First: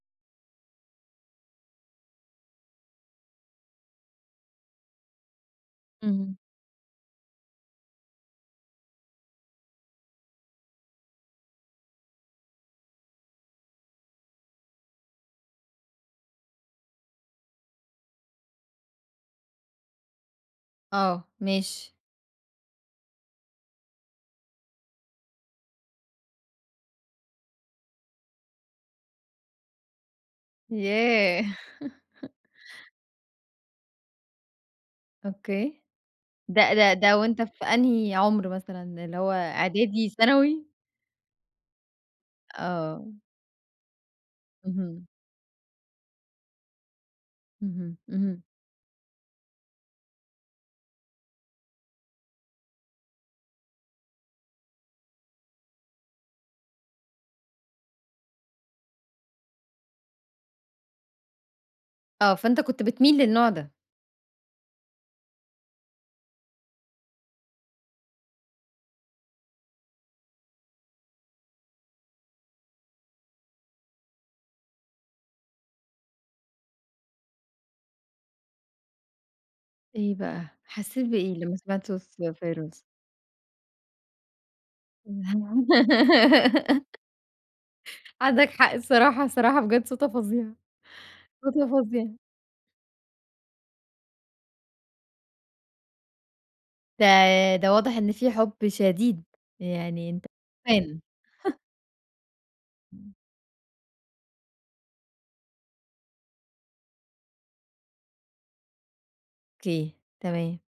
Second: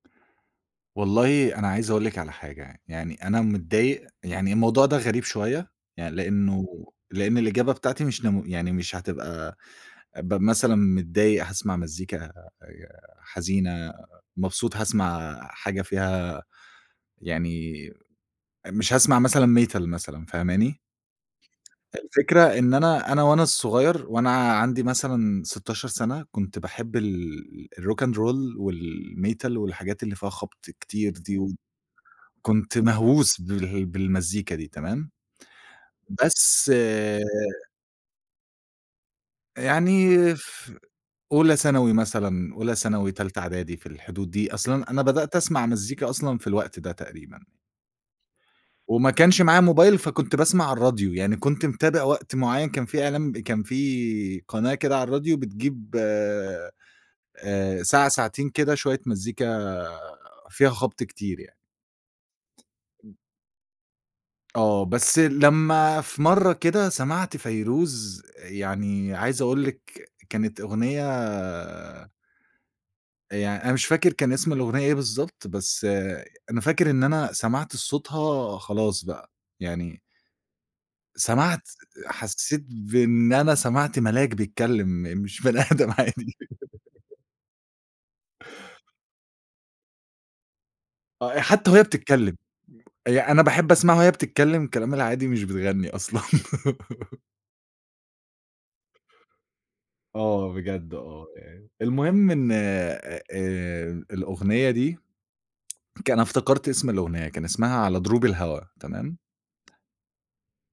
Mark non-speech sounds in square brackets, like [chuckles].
والله أنا عايز أقول لِك على حاجة يعني، يعني أنا متضايق، يعني الموضوع ده غريب شوية يعني، إمم. لإنه لإن الإجابة بتاعتي مش نمو يعني مش هتبقى أبقى مثلًا متضايق هاسمَع مزيكا آآ حزينة، مبسوط هاسمَع حاجة فيها يعني مش هاسمَع مثلًا Metal مثلًا، فاهماني؟ آه، ماشي. الفكرة إن أنا أنا وأنا صغير، وأنا عندي مثلًا 16 سَنة، كنت باحب ال الRock and Roll والMetal، والحاجات اللي فيها خبْط كتير دي، ياه! وكنت مهووس بال بالمزيكا دي تمام؟ أوكي. بس ده ده ده وأنت في أنهي عُمر مثلًا؟ اللي هو إعدادي، يعني ثانوي؟ في أولى ثانوي مثلًا، أولى ثانوي، آه. تالتة إعدادي، في الحدود دي. أصل أنا، أنا اهم. بدأت أسمَع مزيكا أصلًا في الوقت ده تقريبًا. اهم، اهم. وما كانش معايا موبايل، فكنت باسمَع على الراديو. يعني كنت متابع وقت معين، كان في إعلان كان في قناة كده على الراديو، بتجيب آآ ساعة ساعتين كده، شوية مزيكا فيها خبْط كتير يعني. آه، فأنت كنت إمم. بتميل للنوع ده. آه، بس لمّا في مرّة كده سمَعت فيروز يعني عايز أقول لِك كانت أغنية يعني أنا مش فاكر كان اسم الأغنية إيه بالضبط، بس أنا فاكر إن أنا سمَعت صوتها خلاص بقى، يعني إيه بقى؟ حسيت بإيه لمّا سمَعت سمِعت صُوت حسيت فيروز؟ بإن أنا سمَعت ملاك بيتكلم، مش بني آدم عادي. [laughs] عندك حق الصراحة، الصراحة بجد صوتها فظيع، آه، صوتها حتى وهي فظيع. بتتكلم. ي أنا باحب أسمَعها وهي بتتكلم كلامها العادي مش بتغني أصلًا. ده، [laughs] ده واضح إن في حُب شديد، يعني أنت آه بجد fan. آه [chuckles] يعني. المهم إن [unintelligible] آآ الأغنية دي كا أنا افتكرت اسم الأغنية، كان اسمها على دروب الهوا، تمام؟ أوكي، تمام.